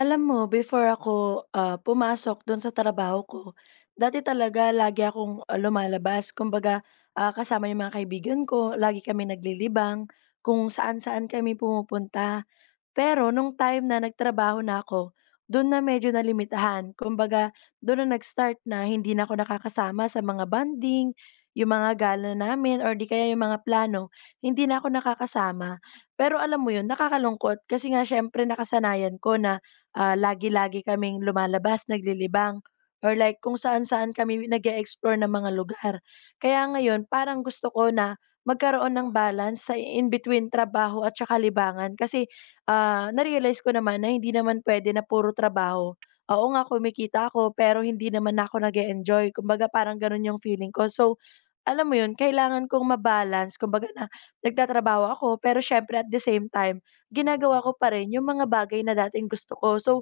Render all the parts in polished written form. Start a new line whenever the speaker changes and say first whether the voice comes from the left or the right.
left: Alam mo before ako, pumasok dun sa trabaho ko, dati talaga lagi akong, lumalabas kumbaga, kasama yung mga kaibigan ko, lagi kami naglilibang, kung saan-saan kami pumupunta. Pero nung time na nagtrabaho na ako, dun na medyo nalimitahan. Kumbaga, dun na nag-start na hindi na ako nakakasama sa mga banding, yung mga gala namin or di kaya yung mga plano, hindi na ako nakakasama. Pero alam mo yun, nakakalungkot kasi nga syempre nakasanayan ko na lagi-lagi kaming lumalabas, naglilibang or like kung saan-saan kami nag explore ng mga lugar. Kaya ngayon, parang gusto ko na magkaroon ng balance sa in between trabaho at saka libangan kasi na-realize ko naman na hindi naman puwede na puro trabaho. Oo nga kumikita ako pero hindi naman ako nag enjoy kumbaga parang gano'n yung feeling ko. So, alam mo 'yun, kailangan kong ma-balance kumbaga na nagtatrabaho ako, pero siyempre at the same time, ginagawa ko pa rin 'yung mga bagay na dating gusto ko. So,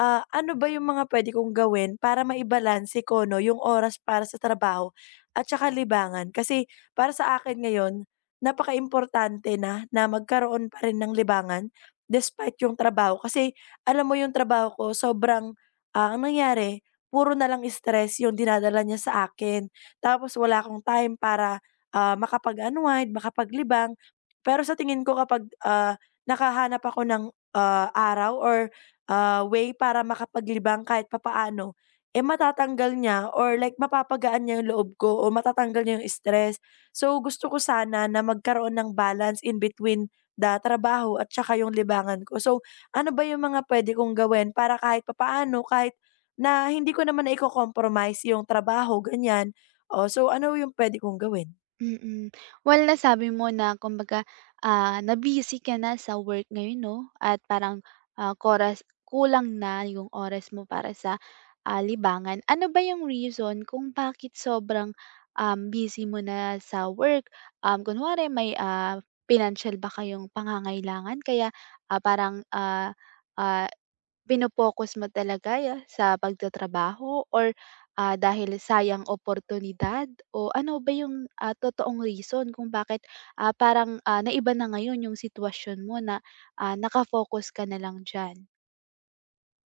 left: ano ba 'yung mga pwede kong gawin para maibalanse ko 'no, 'yung oras para sa trabaho at saka libangan? Kasi para sa akin ngayon, napaka importante na na magkaroon pa rin ng libangan despite 'yung trabaho. Kasi alam mo 'yung trabaho ko sobrang, ang nangyari puro na lang stress 'yung dinadala niya sa akin. Tapos wala akong time para, makapag-unwind, makapaglibang. Pero sa tingin ko kapag, nakahanap ako ng, araw or, way para makapaglibang kahit papaano, eh, matatanggal niya or like mapapagaan niya yung loob ko o matatanggal niya yung stress. So, gusto ko sana na magkaroon ng balance in between the trabaho at tsaka yung libangan ko. So, ano ba yung mga puwede kong gawin para kahit papaano, kahit na hindi ko naman naiko-compromise yung trabaho, ganyan. Oh, so ano yung puwede kong gawin?
right: Mm. Well, nasabi mo na kumbaga, na-busy ka na sa work ngayon 'no, at parang, oras kulang na yung oras mo para sa, libangan. Ano ba yung reason kung bakit sobrang, busy mo na sa work? Kunwari may, financial ba kayong pangangailangan kaya, parang, ah focus mo talaga ya sa pagtatrabaho or, dahil sayang oportunidad o ano ba yung, totoong reason kung bakit, parang, naiba na ngayon yung sitwasyon mo na, naka ka na lang diyan?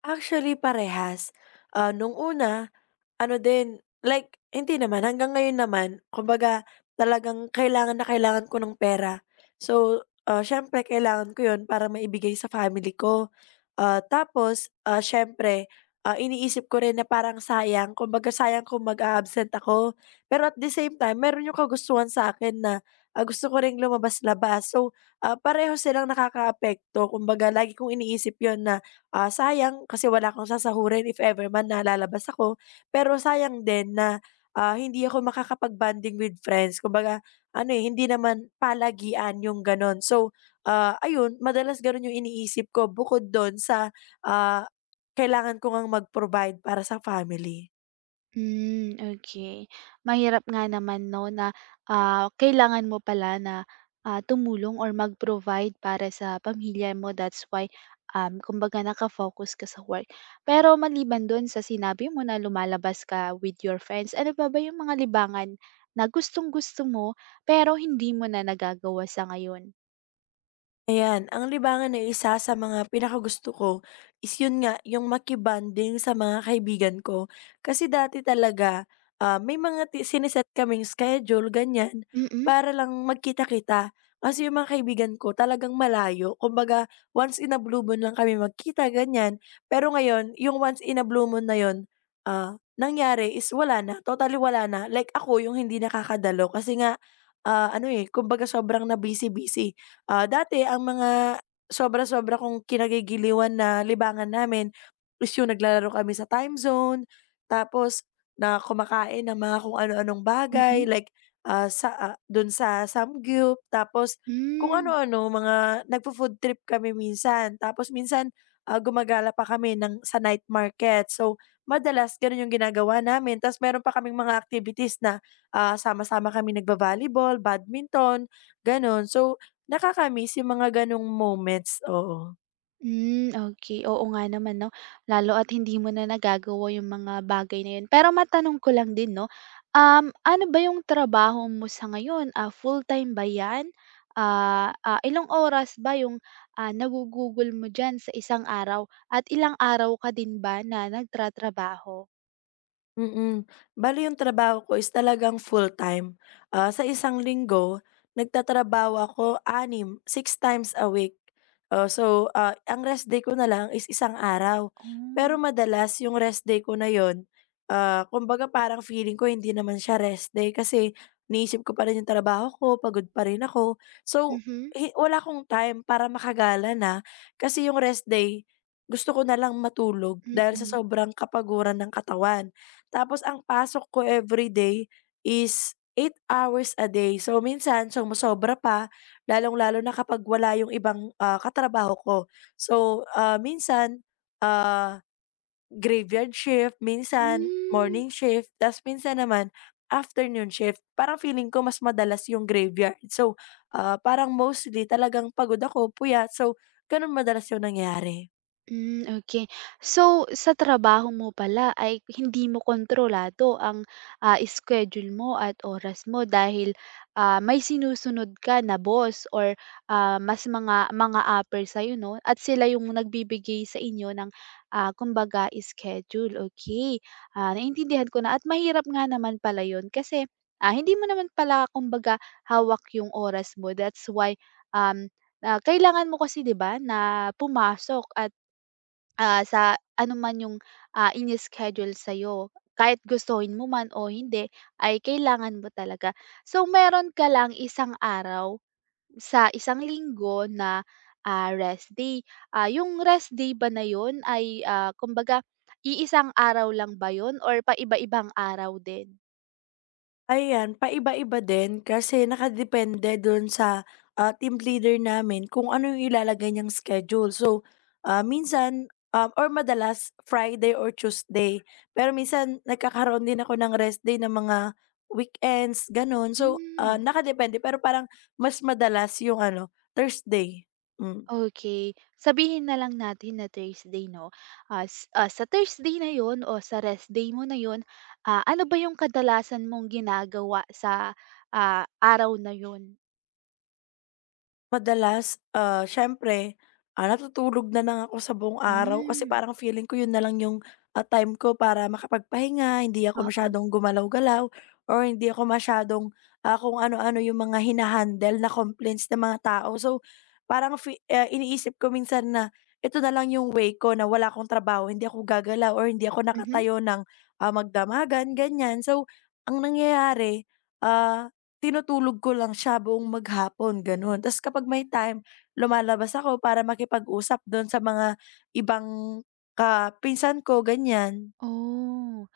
left: Actually parehas. Ah, nung una, ano din, like hindi naman, hanggang ngayon naman kumbaga talagang kailangan na kailangan ko ng pera. So, siyempre kailangan ko 'yun para maibigay sa family ko. Ah, tapos, siyempre, iniisip ko rin na parang sayang, kumbaga sayang kung mag-a-absent ako. Pero at the same time, meron yung kagustuhan sa akin na, gusto ko ring lumabas-labas. So, pareho silang nakakaapekto. Kumbaga lagi kong iniisip yon na, sayang kasi wala akong sasahurin if ever man nalalabas ako. Pero sayang din na, hindi ako makakapag-bonding with friends. Kumbaga ano, eh, hindi naman palagian yung gano'n. So, ah, ayun madalas gano'n yung iniisip ko bukod dun sa, ah, kailangan ko ngang mag-provide para sa family.
right: Hmm, okay. Mahirap nga naman 'no na, kailangan mo pala na, tumulong or mag-provide para sa pamilya mo. That's why, kumbaga naka-focus ka sa work. Pero maliban doon sa sinabi mo na lumalabas ka with your friends, ano pa ba yung mga libangan na gustong-gusto mo pero hindi mo na nagagawa sa ngayon?
left: Ayan, ang libangan na isa sa mga pinakagusto ko is yun nga, yung makibanding sa mga kaibigan ko. Kasi dati talaga, may mga sine-set kaming schedule, ganyan,
right: Mm,
left: para lang magkita-kita. Kasi yung mga kaibigan ko talagang malayo. Kumbaga, once in a blue moon lang kami magkita, ganyan. Pero ngayon, yung once in a blue moon na yun, nangyari is wala na, totally wala na. Like ako, yung hindi nakakadalo kasi nga, ano eh, kumbaga sobrang na busy-busy. Ah, dati ang mga sobra-sobra kong kinagigiliwan na libangan namin is yung naglalaro kami sa time zone, tapos na kumakain ng mga kung ano-anong bagay
right: mm,
left: like, sa, dun sa Samgyup, tapos kung
right: hmm.
left: ano-ano, mga nagfo-food trip kami minsan. Tapos minsan, gumagala pa kami ng sa night market. So, madalas ganun yung ginagawa namin. Tapos meron pa kaming mga activities na, sama-sama kami nagba-volleyball, badminton, gano'n. So nakaka-miss yung mga gano'ng moments, oo.
right: Hmm, okay. Oo nga naman 'no, lalo at hindi mo na nagagawa yung mga bagay na yun. Pero matanong ko lang din 'no, ano ba yung trabaho mo sa ngayon? Ah, full-time ba yan? Ilang oras ba yung, nagugugol mo diyan sa isang araw at ilang araw ka din ba na nagtratrabaho?
left: Mm. Bale yung trabaho ko is talagang full-time. Ah, sa isang linggo, nagtatrabaho ako six times a week. Oh, so, ang rest day ko na lang is isang araw. Pero
right: Oh.
left: madalas yung rest day ko na yon kumbaga parang feeling ko hindi naman siya rest day kasi iniisip ko pa rin yung trabaho ko, pagod pa rin ako. So,
right: Mhm.
left: wala akong time para makagala na kasi yung rest day, gusto ko na lang matulog
right: Mm-mm,
left: dahil sa
right: mm.
left: sobrang kapaguran ng katawan. Tapos ang pasok ko everyday is eight hours a day. So minsan sumosobra pa, lalong-lalo na kapag wala yung ibang, katrabaho ko. So, ah, graveyard shift, minsan
right: Hmm.
left: morning shift, ta's minsan naman afternoon shift. Parang feeling ko mas madalas yung graveyard. So, parang mostly talagang pagod ako, puyat. So, gano'n madalas yung nangyari.
right: Hmm, okay. So, sa trabaho mo pala ay hindi mo kontrolado ang, schedule mo at oras mo dahil, may sinusunod ka na boss or, mas mga upper sa'yo 'no at sila yung nagbibigay sa inyo ng, kumbaga schedule. Okay. Ah, naintindihan ko na at mahirap nga naman pala yon kasi, hindi mo naman pala kumbaga hawak yung oras mo, that's why, um, kailangan mo kasi 'di ba na pumasok at, ah, sa ano man yung, ini-schedule sa'yo. Kahit gustuhin mo man o hindi ay kailangan mo talaga. So, meron ka lang isang araw sa isang linggo na, rest day. Ah, yung rest day ba na yun ay, kumbaga iisang araw lang ba yun or paiba-ibang araw din?
left: Ayan, paiba-iba din kasi nakadepende dun sa, team leader namin kung ano yung ilalagay niyang schedule. So, or madalas Friday or Tuesday. Pero minsan nagkakaroon din ako ng rest day ng mga weekends, gano'n. So,
right: Hmm.
left: nakadepende pero parang mas madalas yung ano, Thursday. Hmm.
right: Okay, sabihin na lang natin na Thursday 'no, sa Thursday na 'yon o sa rest day mo na 'yon, ano ba yung kadalasan mong ginagawa sa, araw na 'yon?
left: Madalas, siyempre, natutulog na lang ako sa buong araw kasi
right: Hmm,
left: parang feeling ko yun na lang yung, time ko para makapagpahinga, hindi ako
right: oo.
left: masyadong gumalaw-galaw or hindi ako masyadong, kung ano-ano yung mga hinahandle, na complaints ng mga tao. So, iniisip ko minsan na ito na lang yung way ko na wala akong trabaho, hindi ako gagalaw or hindi ako
right: Mhm.
left: nakatayo ng, magdamagan, ganyan. So, ang nangyayari, ah tinutulog ko lang siya buong maghapon, gano'n. Tapos kapag may time, lumalabas ako para makipag-usap do'n sa mga ibang kapinsan ko, ganyan.
right: Oh.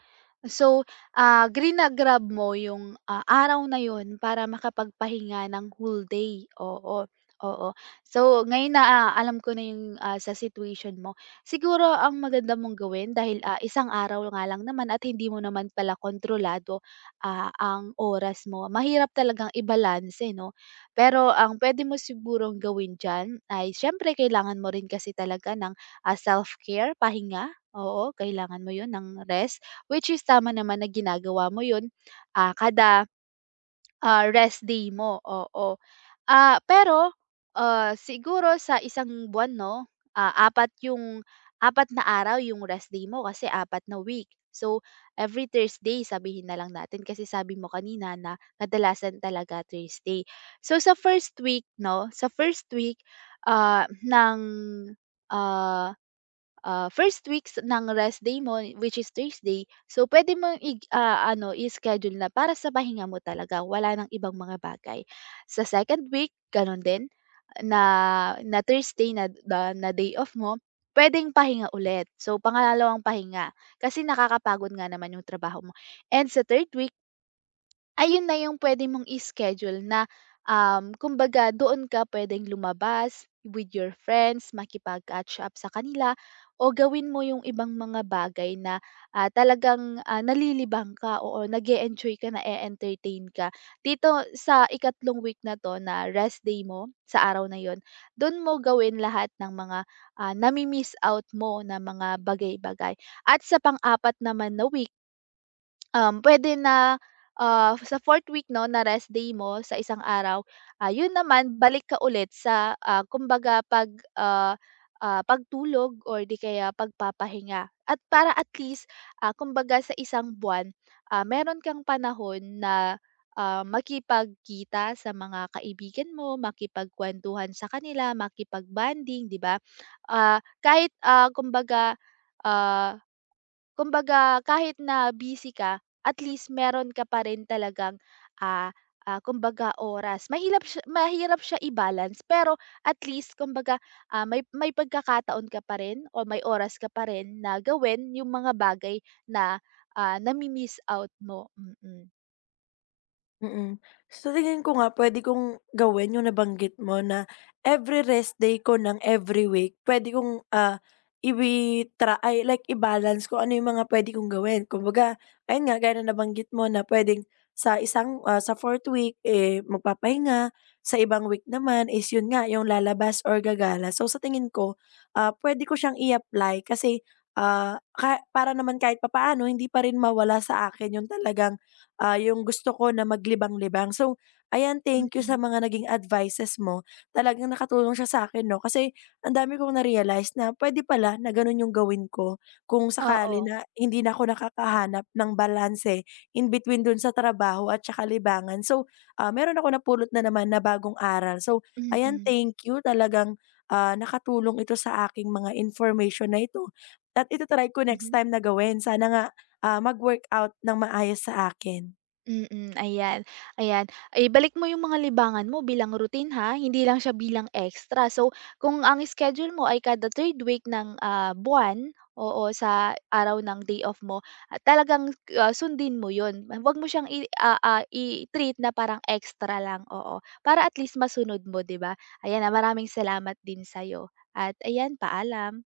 right: So, grina-grab mo yung, araw na yon para makapagpahinga ng whole day, oo, oo. So, ngayon na, alam ko na yung, sa situation mo. Siguro ang maganda mong gawin dahil, isang araw nga lang naman at hindi mo naman pala kontrolado, ang oras mo. Mahirap talagang ibalanse 'no? Pero ang pwede mo sigurong gawin diyan ay siyempre kailangan mo rin kasi talaga ng, self-care, pahinga, oo, kailangan mo yun ng rest. Which is tama naman na ginagawa mo 'yun, kada, rest day mo, oo. Ah, pero, siguro sa isang buwan 'no, apat 'yung apat na araw 'yung rest day mo kasi apat na week. So, every Thursday sabihin na lang natin kasi sabi mo kanina na kadalasan talaga Thursday. So, sa first week 'no, sa first week, ah, ng, ah first weeks ng rest day mo, which is Thursday, so pwede mo i ano, i-schedule na para sa pahinga mo talaga, wala ng ibang mga bagay. Sa second week, gano'n din, na na Thursday na na na day off mo, pwedeng pahinga ulit. So, pangalawang pahinga, kasi nakakapagod nga naman yung trabaho mo. And sa third week ayun na yung pwede mong i-schedule na, kumbaga doon ka puwedeng lumabas with your friends, makipag-catch up sa kanila o gawin mo yung ibang mga bagay na, talagang, nalilibang ka, o nag enjoy ka, na-e-entertain ka. Dito sa ikatlong week na 'to na rest day mo sa araw na yon, dun mo gawin lahat ng mga, nami-miss out mo na mga bagay-bagay. At sa pang-apat naman na week, pwede na, sa fourth week 'no na rest day mo sa isang araw, yun naman balik ka ulit sa, kumbaga pag, pagtulog or di kaya pagpapahinga. At para at least, kumbaga sa isang buwan, meron kang panahon na, makipagkita sa mga kaibigan mo, makipagkuwentuhan sa kanila, makipagbanding di ba? Ah, kahit, kumbaga, ah kumbaga kahit na busy ka, at least meron ka pa rin talagang, ah, kumbaga oras. Mahirap siya i-balance pero at least kumbaga, may pagkakataon ka pa rin o may oras ka pa rin na gawin yung mga bagay na, nami-miss out mo. Mm.
left: Mm. So tingin ko nga puwede kong gawin yung nabanggit mo na every rest day ko ng every week puwede kong, ah, iwi-tra ay like i-balance kung ano yung mga puwede kong gawin. Kumbaga ayun nga, gaya na nabanggit mo na puwedeng sa isang, sa fourth week, eh, magpapahinga, sa ibang week naman is yun nga yung lalabas or gagala. So sa tingin ko, puwede ko siyang i-apply kasi, ah, ka para naman kahit papaano hindi pa rin mawala sa akin yung talagang yung gusto ko na maglibang-libang. So, ayan, thank you
right: Mm.
left: sa mga naging advices mo. Talagang nakatulong siya sa akin 'no, kasi ang dami kong na-realize na pwede pala na gano'n yung gawin ko kung
right: Oo.
left: sakali na hindi na ako nakakahanap ng balanse in between dun sa trabaho at tsaka libangan. So, meron ako napulot na naman na bagong aral. So, ayan,
right: Mm.
left: thank you talagang, nakatulong ito sa aking mga information na ito at ita-try ko next
right: Mhm.
left: time na gawin. Sana nga, mag-workout ng maayos sa akin.
right: Mm, ayan, ayan. Ay, balik mo yung mga libangan mo bilang routine ha, hindi lang siya bilang extra. So, kung ang schedule mo ay kada third week ng buwan, oo, sa araw ng day off mo, talagang sundin mo yun. Huwag mo siyang i-treat na parang extra lang, oo. Para at least masunod mo, di ba? Ayan, ah, maraming salamat din sa'yo. At ayan, paalam.